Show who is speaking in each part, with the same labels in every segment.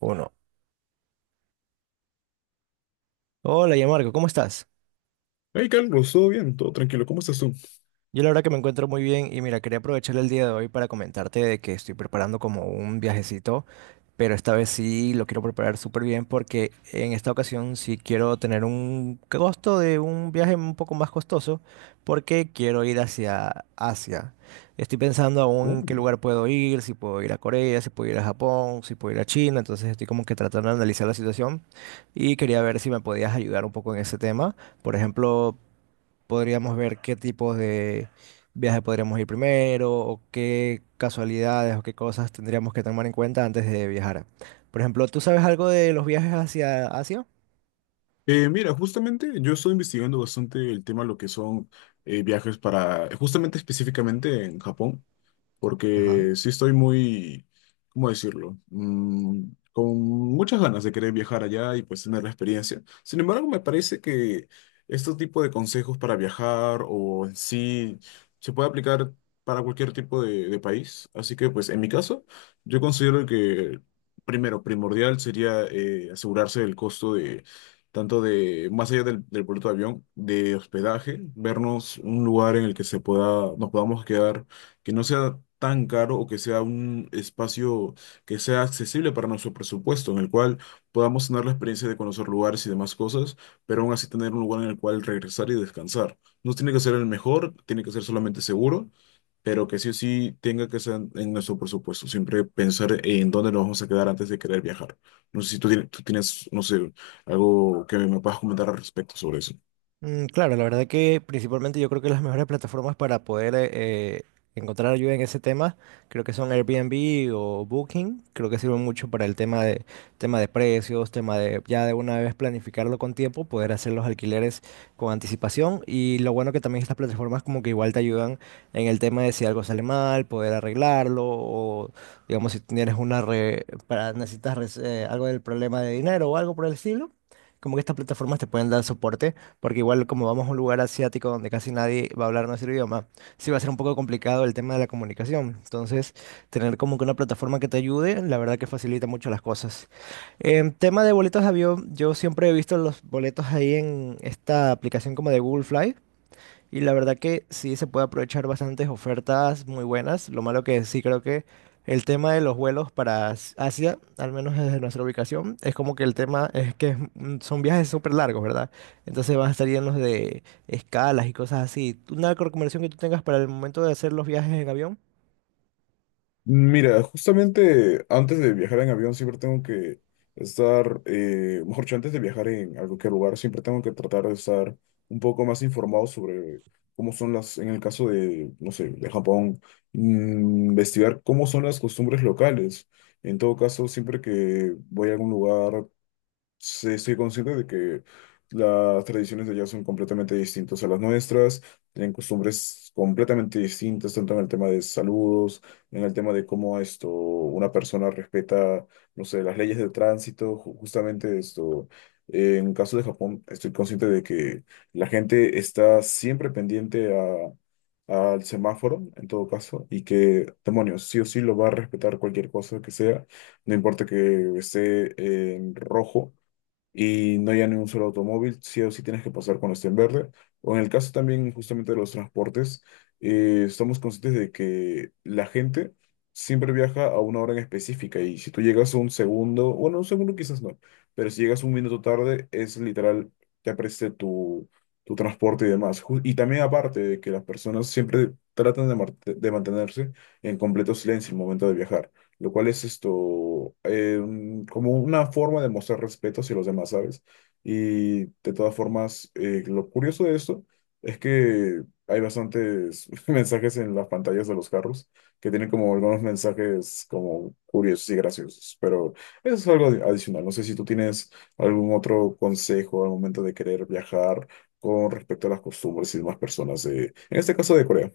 Speaker 1: Uno. Hola, ya Marco, ¿cómo estás?
Speaker 2: Hey Carlos, todo bien, todo tranquilo, ¿cómo estás tú?
Speaker 1: Yo la verdad que me encuentro muy bien y mira, quería aprovechar el día de hoy para comentarte de que estoy preparando como un viajecito, pero esta vez sí lo quiero preparar súper bien porque en esta ocasión sí quiero tener un costo de un viaje un poco más costoso porque quiero ir hacia Asia. Estoy pensando aún
Speaker 2: ¿No?
Speaker 1: en qué lugar puedo ir, si puedo ir a Corea, si puedo ir a Japón, si puedo ir a China, entonces estoy como que tratando de analizar la situación y quería ver si me podías ayudar un poco en ese tema. Por ejemplo, podríamos ver qué tipos de viaje podríamos ir primero o qué casualidades o qué cosas tendríamos que tomar en cuenta antes de viajar. Por ejemplo, ¿tú sabes algo de los viajes hacia Asia?
Speaker 2: Mira, justamente yo estoy investigando bastante el tema de lo que son viajes para, justamente específicamente en Japón.
Speaker 1: Ajá.
Speaker 2: Porque sí estoy muy, ¿cómo decirlo? Con muchas ganas de querer viajar allá y pues tener la experiencia. Sin embargo, me parece que este tipo de consejos para viajar o en sí se puede aplicar para cualquier tipo de país. Así que pues en mi caso, yo considero que primero, primordial sería asegurarse del costo de tanto de, más allá del boleto de avión, de hospedaje, vernos un lugar en el que se pueda, nos podamos quedar que no sea tan caro o que sea un espacio que sea accesible para nuestro presupuesto, en el cual podamos tener la experiencia de conocer lugares y demás cosas, pero aún así tener un lugar en el cual regresar y descansar. No tiene que ser el mejor, tiene que ser solamente seguro, pero que sí o sí tenga que ser en nuestro presupuesto. Siempre pensar en dónde nos vamos a quedar antes de querer viajar. No sé si tú tienes, no sé, algo que me puedas comentar al respecto sobre eso.
Speaker 1: Mm, claro, la verdad que principalmente yo creo que las mejores plataformas para poder encontrar ayuda en ese tema, creo que son Airbnb o Booking, creo que sirven mucho para el tema de precios, tema de ya de una vez planificarlo con tiempo, poder hacer los alquileres con anticipación y lo bueno que también estas plataformas como que igual te ayudan en el tema de si algo sale mal, poder arreglarlo o digamos si tienes una algo del problema de dinero o algo por el estilo. Como que estas plataformas te pueden dar soporte porque igual como vamos a un lugar asiático donde casi nadie va a hablar nuestro idioma, sí va a ser un poco complicado el tema de la comunicación. Entonces, tener como que una plataforma que te ayude, la verdad que facilita mucho las cosas. En tema de boletos de avión, yo siempre he visto los boletos ahí en esta aplicación como de Google Fly. Y la verdad que sí se puede aprovechar bastantes ofertas muy buenas. Lo malo que sí creo que el tema de los vuelos para Asia, al menos desde nuestra ubicación, es como que el tema es que es son viajes súper largos, ¿verdad? Entonces van a estar llenos de escalas y cosas así. ¿Una recomendación que tú tengas para el momento de hacer los viajes en avión?
Speaker 2: Mira, justamente antes de viajar en avión siempre tengo que estar, mejor dicho, antes de viajar en a cualquier lugar, siempre tengo que tratar de estar un poco más informado sobre cómo son las, en el caso de, no sé, de Japón, investigar cómo son las costumbres locales. En todo caso, siempre que voy a algún lugar, sí, estoy consciente de que las tradiciones de allá son completamente distintas a las nuestras, tienen costumbres completamente distintas, tanto en el tema de saludos, en el tema de cómo esto, una persona respeta, no sé, las leyes de tránsito, justamente esto. En caso de Japón, estoy consciente de que la gente está siempre pendiente a, al semáforo, en todo caso, y que, demonios, sí o sí lo va a respetar cualquier cosa que sea, no importa que esté en rojo y no haya ni un solo automóvil, sí o sí tienes que pasar cuando esté en verde. O en el caso también justamente de los transportes, estamos conscientes de que la gente siempre viaja a una hora en específica y si tú llegas un segundo, bueno, un segundo quizás no, pero si llegas un minuto tarde, es literal, te apreste tu transporte y demás. Y también aparte de que las personas siempre tratan de mantenerse en completo silencio en el momento de viajar, lo cual es esto, como una forma de mostrar respeto hacia los demás, ¿sabes? Y de todas formas, lo curioso de esto es que hay bastantes mensajes en las pantallas de los carros que tienen como algunos mensajes como curiosos y graciosos, pero eso es algo adicional. No sé si tú tienes algún otro consejo al momento de querer viajar con respecto a las costumbres y demás personas, de, en este caso de Corea.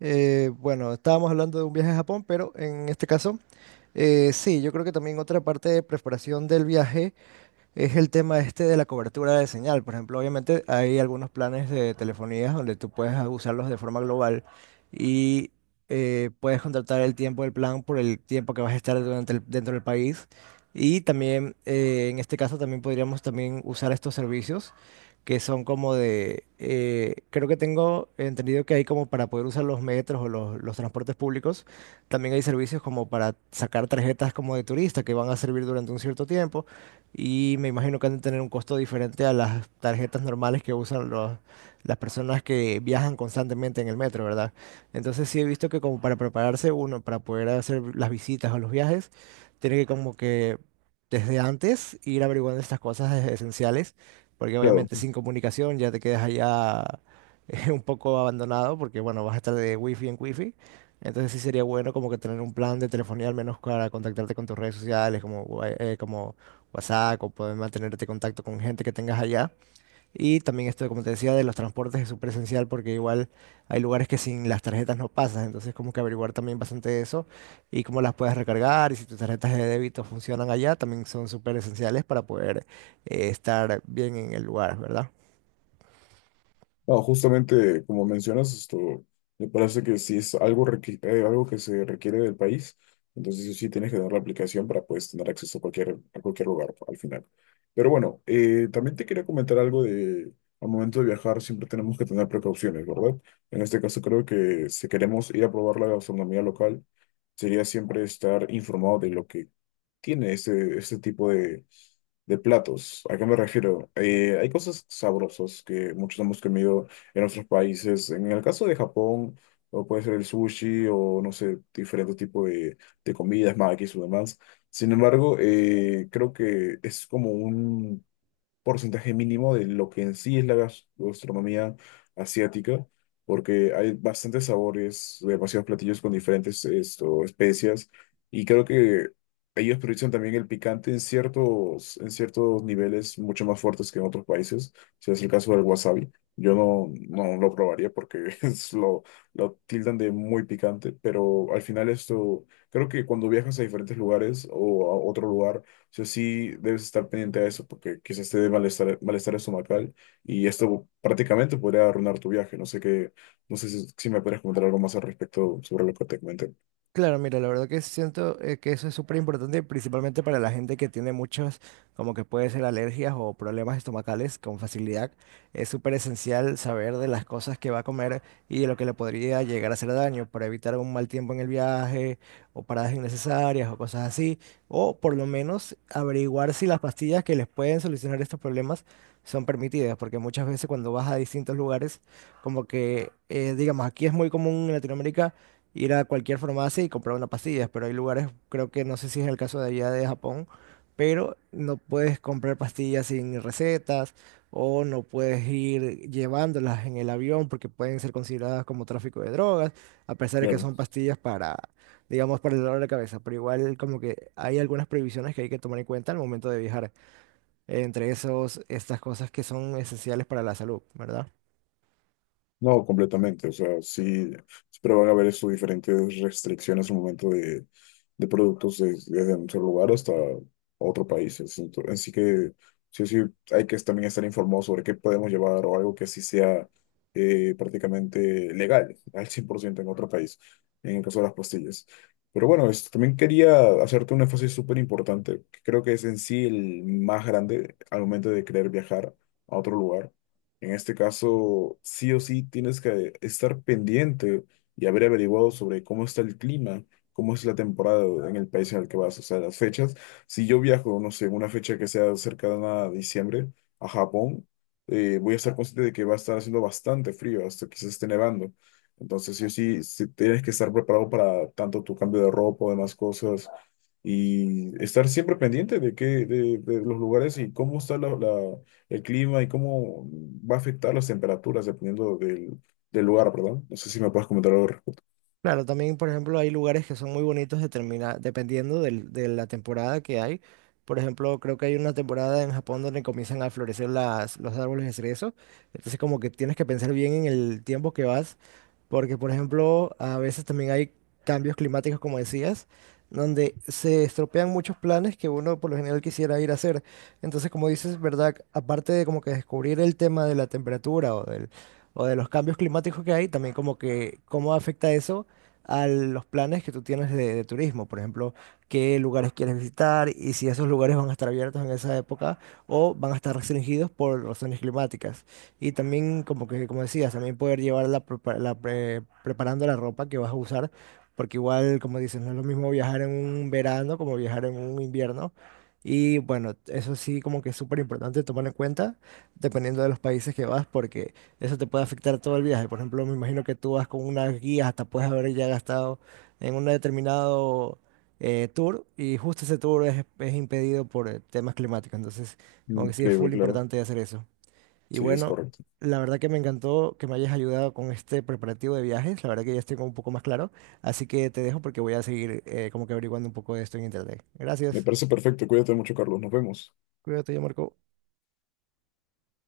Speaker 1: Bueno, estábamos hablando de un viaje a Japón, pero en este caso, sí, yo creo que también otra parte de preparación del viaje es el tema este de la cobertura de señal. Por ejemplo, obviamente hay algunos planes de telefonías donde tú puedes usarlos de forma global y puedes contratar el tiempo del plan por el tiempo que vas a estar durante dentro del país. Y también, en este caso, también podríamos también usar estos servicios que son como de, creo que tengo entendido que hay como para poder usar los metros o los transportes públicos, también hay servicios como para sacar tarjetas como de turista que van a servir durante un cierto tiempo. Y me imagino que han de tener un costo diferente a las tarjetas normales que usan las personas que viajan constantemente en el metro, ¿verdad? Entonces sí he visto que como para prepararse uno, para poder hacer las visitas o los viajes, tiene que como que desde antes ir averiguando estas cosas esenciales, porque
Speaker 2: Claro.
Speaker 1: obviamente sin comunicación ya te quedas allá un poco abandonado, porque bueno, vas a estar de wifi en wifi. Entonces sí sería bueno como que tener un plan de telefonía al menos para contactarte con tus redes sociales, como WhatsApp o poder mantenerte en contacto con gente que tengas allá. Y también esto, como te decía, de los transportes es súper esencial porque igual hay lugares que sin las tarjetas no pasas, entonces como que averiguar también bastante de eso y cómo las puedes recargar y si tus tarjetas de débito funcionan allá, también son súper esenciales para poder estar bien en el lugar, ¿verdad?
Speaker 2: No, justamente como mencionas, esto me parece que si es algo, algo que se requiere del país, entonces sí sí tienes que dar la aplicación para pues tener acceso a cualquier lugar al final. Pero bueno, también te quería comentar algo de, al momento de viajar siempre tenemos que tener precauciones, ¿verdad? En este caso creo que si queremos ir a probar la gastronomía local, sería siempre estar informado de lo que tiene este, este tipo de platos. ¿A qué me refiero? Hay cosas sabrosas que muchos hemos comido en otros países. En el caso de Japón, o puede ser el sushi, o no sé, diferentes tipos de comidas, makis o demás. Sin embargo, creo que es como un porcentaje mínimo de lo que en sí es la gastronomía asiática, porque hay bastantes sabores, demasiados platillos con diferentes esto, especias, y creo que ellos priorizan también el picante en ciertos niveles mucho más fuertes que en otros países, si es el caso del wasabi. Yo no lo probaría porque es lo tildan de muy picante, pero al final esto, creo que cuando viajas a diferentes lugares o a otro lugar, sea, sí debes estar pendiente de eso porque quizás te dé malestar, malestar estomacal y esto prácticamente podría arruinar tu viaje. No sé qué, no sé si, si me puedes comentar algo más al respecto sobre lo que te comenté.
Speaker 1: Claro, mira, la verdad que siento que eso es súper importante, principalmente para la gente que tiene muchos, como que puede ser alergias o problemas estomacales con facilidad. Es súper esencial saber de las cosas que va a comer y de lo que le podría llegar a hacer daño para evitar un mal tiempo en el viaje o paradas innecesarias o cosas así. O por lo menos averiguar si las pastillas que les pueden solucionar estos problemas son permitidas, porque muchas veces cuando vas a distintos lugares, como que, digamos, aquí es muy común en Latinoamérica ir a cualquier farmacia y comprar una pastilla, pero hay lugares, creo que no sé si es el caso de allá de Japón, pero no puedes comprar pastillas sin recetas o no puedes ir llevándolas en el avión porque pueden ser consideradas como tráfico de drogas, a pesar de que
Speaker 2: Claro.
Speaker 1: son pastillas para, digamos, para el dolor de cabeza, pero igual como que hay algunas prohibiciones que hay que tomar en cuenta al momento de viajar, entre esos, estas cosas que son esenciales para la salud, ¿verdad?
Speaker 2: No, completamente. O sea, sí, pero van a haber sus diferentes restricciones al momento de productos desde un solo lugar hasta otro país. Así así que sí, sí, hay que también estar informado sobre qué podemos llevar o algo que sí sea prácticamente legal al 100% en otro país, en el caso de las pastillas. Pero bueno, también quería hacerte un énfasis súper importante, que creo que es en sí el más grande al momento de querer viajar a otro lugar, en este caso, sí o sí tienes que estar pendiente y haber averiguado sobre cómo está el clima, cómo es la temporada en el país en el que vas, o sea, las fechas. Si yo viajo, no sé, en una fecha que sea cercana a diciembre a Japón, voy a estar consciente de que va a estar haciendo bastante frío, hasta que se esté nevando. Entonces, sí o sí, sí tienes que estar preparado para tanto tu cambio de ropa o demás cosas y estar siempre pendiente de qué, de los lugares y cómo está el clima y cómo va a afectar las temperaturas dependiendo del lugar, ¿verdad? No sé si me puedes comentar algo al respecto.
Speaker 1: Claro, también, por ejemplo, hay lugares que son muy bonitos dependiendo de la temporada que hay. Por ejemplo, creo que hay una temporada en Japón donde comienzan a florecer los árboles de cerezo. Entonces, como que tienes que pensar bien en el tiempo que vas porque, por ejemplo, a veces también hay cambios climáticos, como decías, donde se estropean muchos planes que uno por lo general quisiera ir a hacer. Entonces, como dices, ¿verdad? Aparte de como que descubrir el tema de la temperatura o de los cambios climáticos que hay, también como que cómo afecta eso a los planes que tú tienes de turismo. Por ejemplo, qué lugares quieres visitar y si esos lugares van a estar abiertos en esa época o van a estar restringidos por razones climáticas. Y también, como que, como decías, también poder llevarla preparando la ropa que vas a usar, porque igual, como dices, no es lo mismo viajar en un verano como viajar en un invierno. Y bueno, eso sí, como que es súper importante tomar en cuenta, dependiendo de los países que vas, porque eso te puede afectar todo el viaje. Por ejemplo, me imagino que tú vas con unas guías, hasta puedes haber ya gastado en un determinado tour, y justo ese tour es impedido por temas climáticos. Entonces, como que sí es
Speaker 2: Increíble,
Speaker 1: full
Speaker 2: claro.
Speaker 1: importante hacer eso. Y
Speaker 2: Sí, es
Speaker 1: bueno,
Speaker 2: correcto.
Speaker 1: la verdad que me encantó que me hayas ayudado con este preparativo de viajes. La verdad que ya estoy como un poco más claro. Así que te dejo porque voy a seguir como que averiguando un poco de esto en internet.
Speaker 2: Me
Speaker 1: Gracias.
Speaker 2: parece perfecto. Cuídate mucho, Carlos. Nos vemos.
Speaker 1: Cuídate, ya Marco.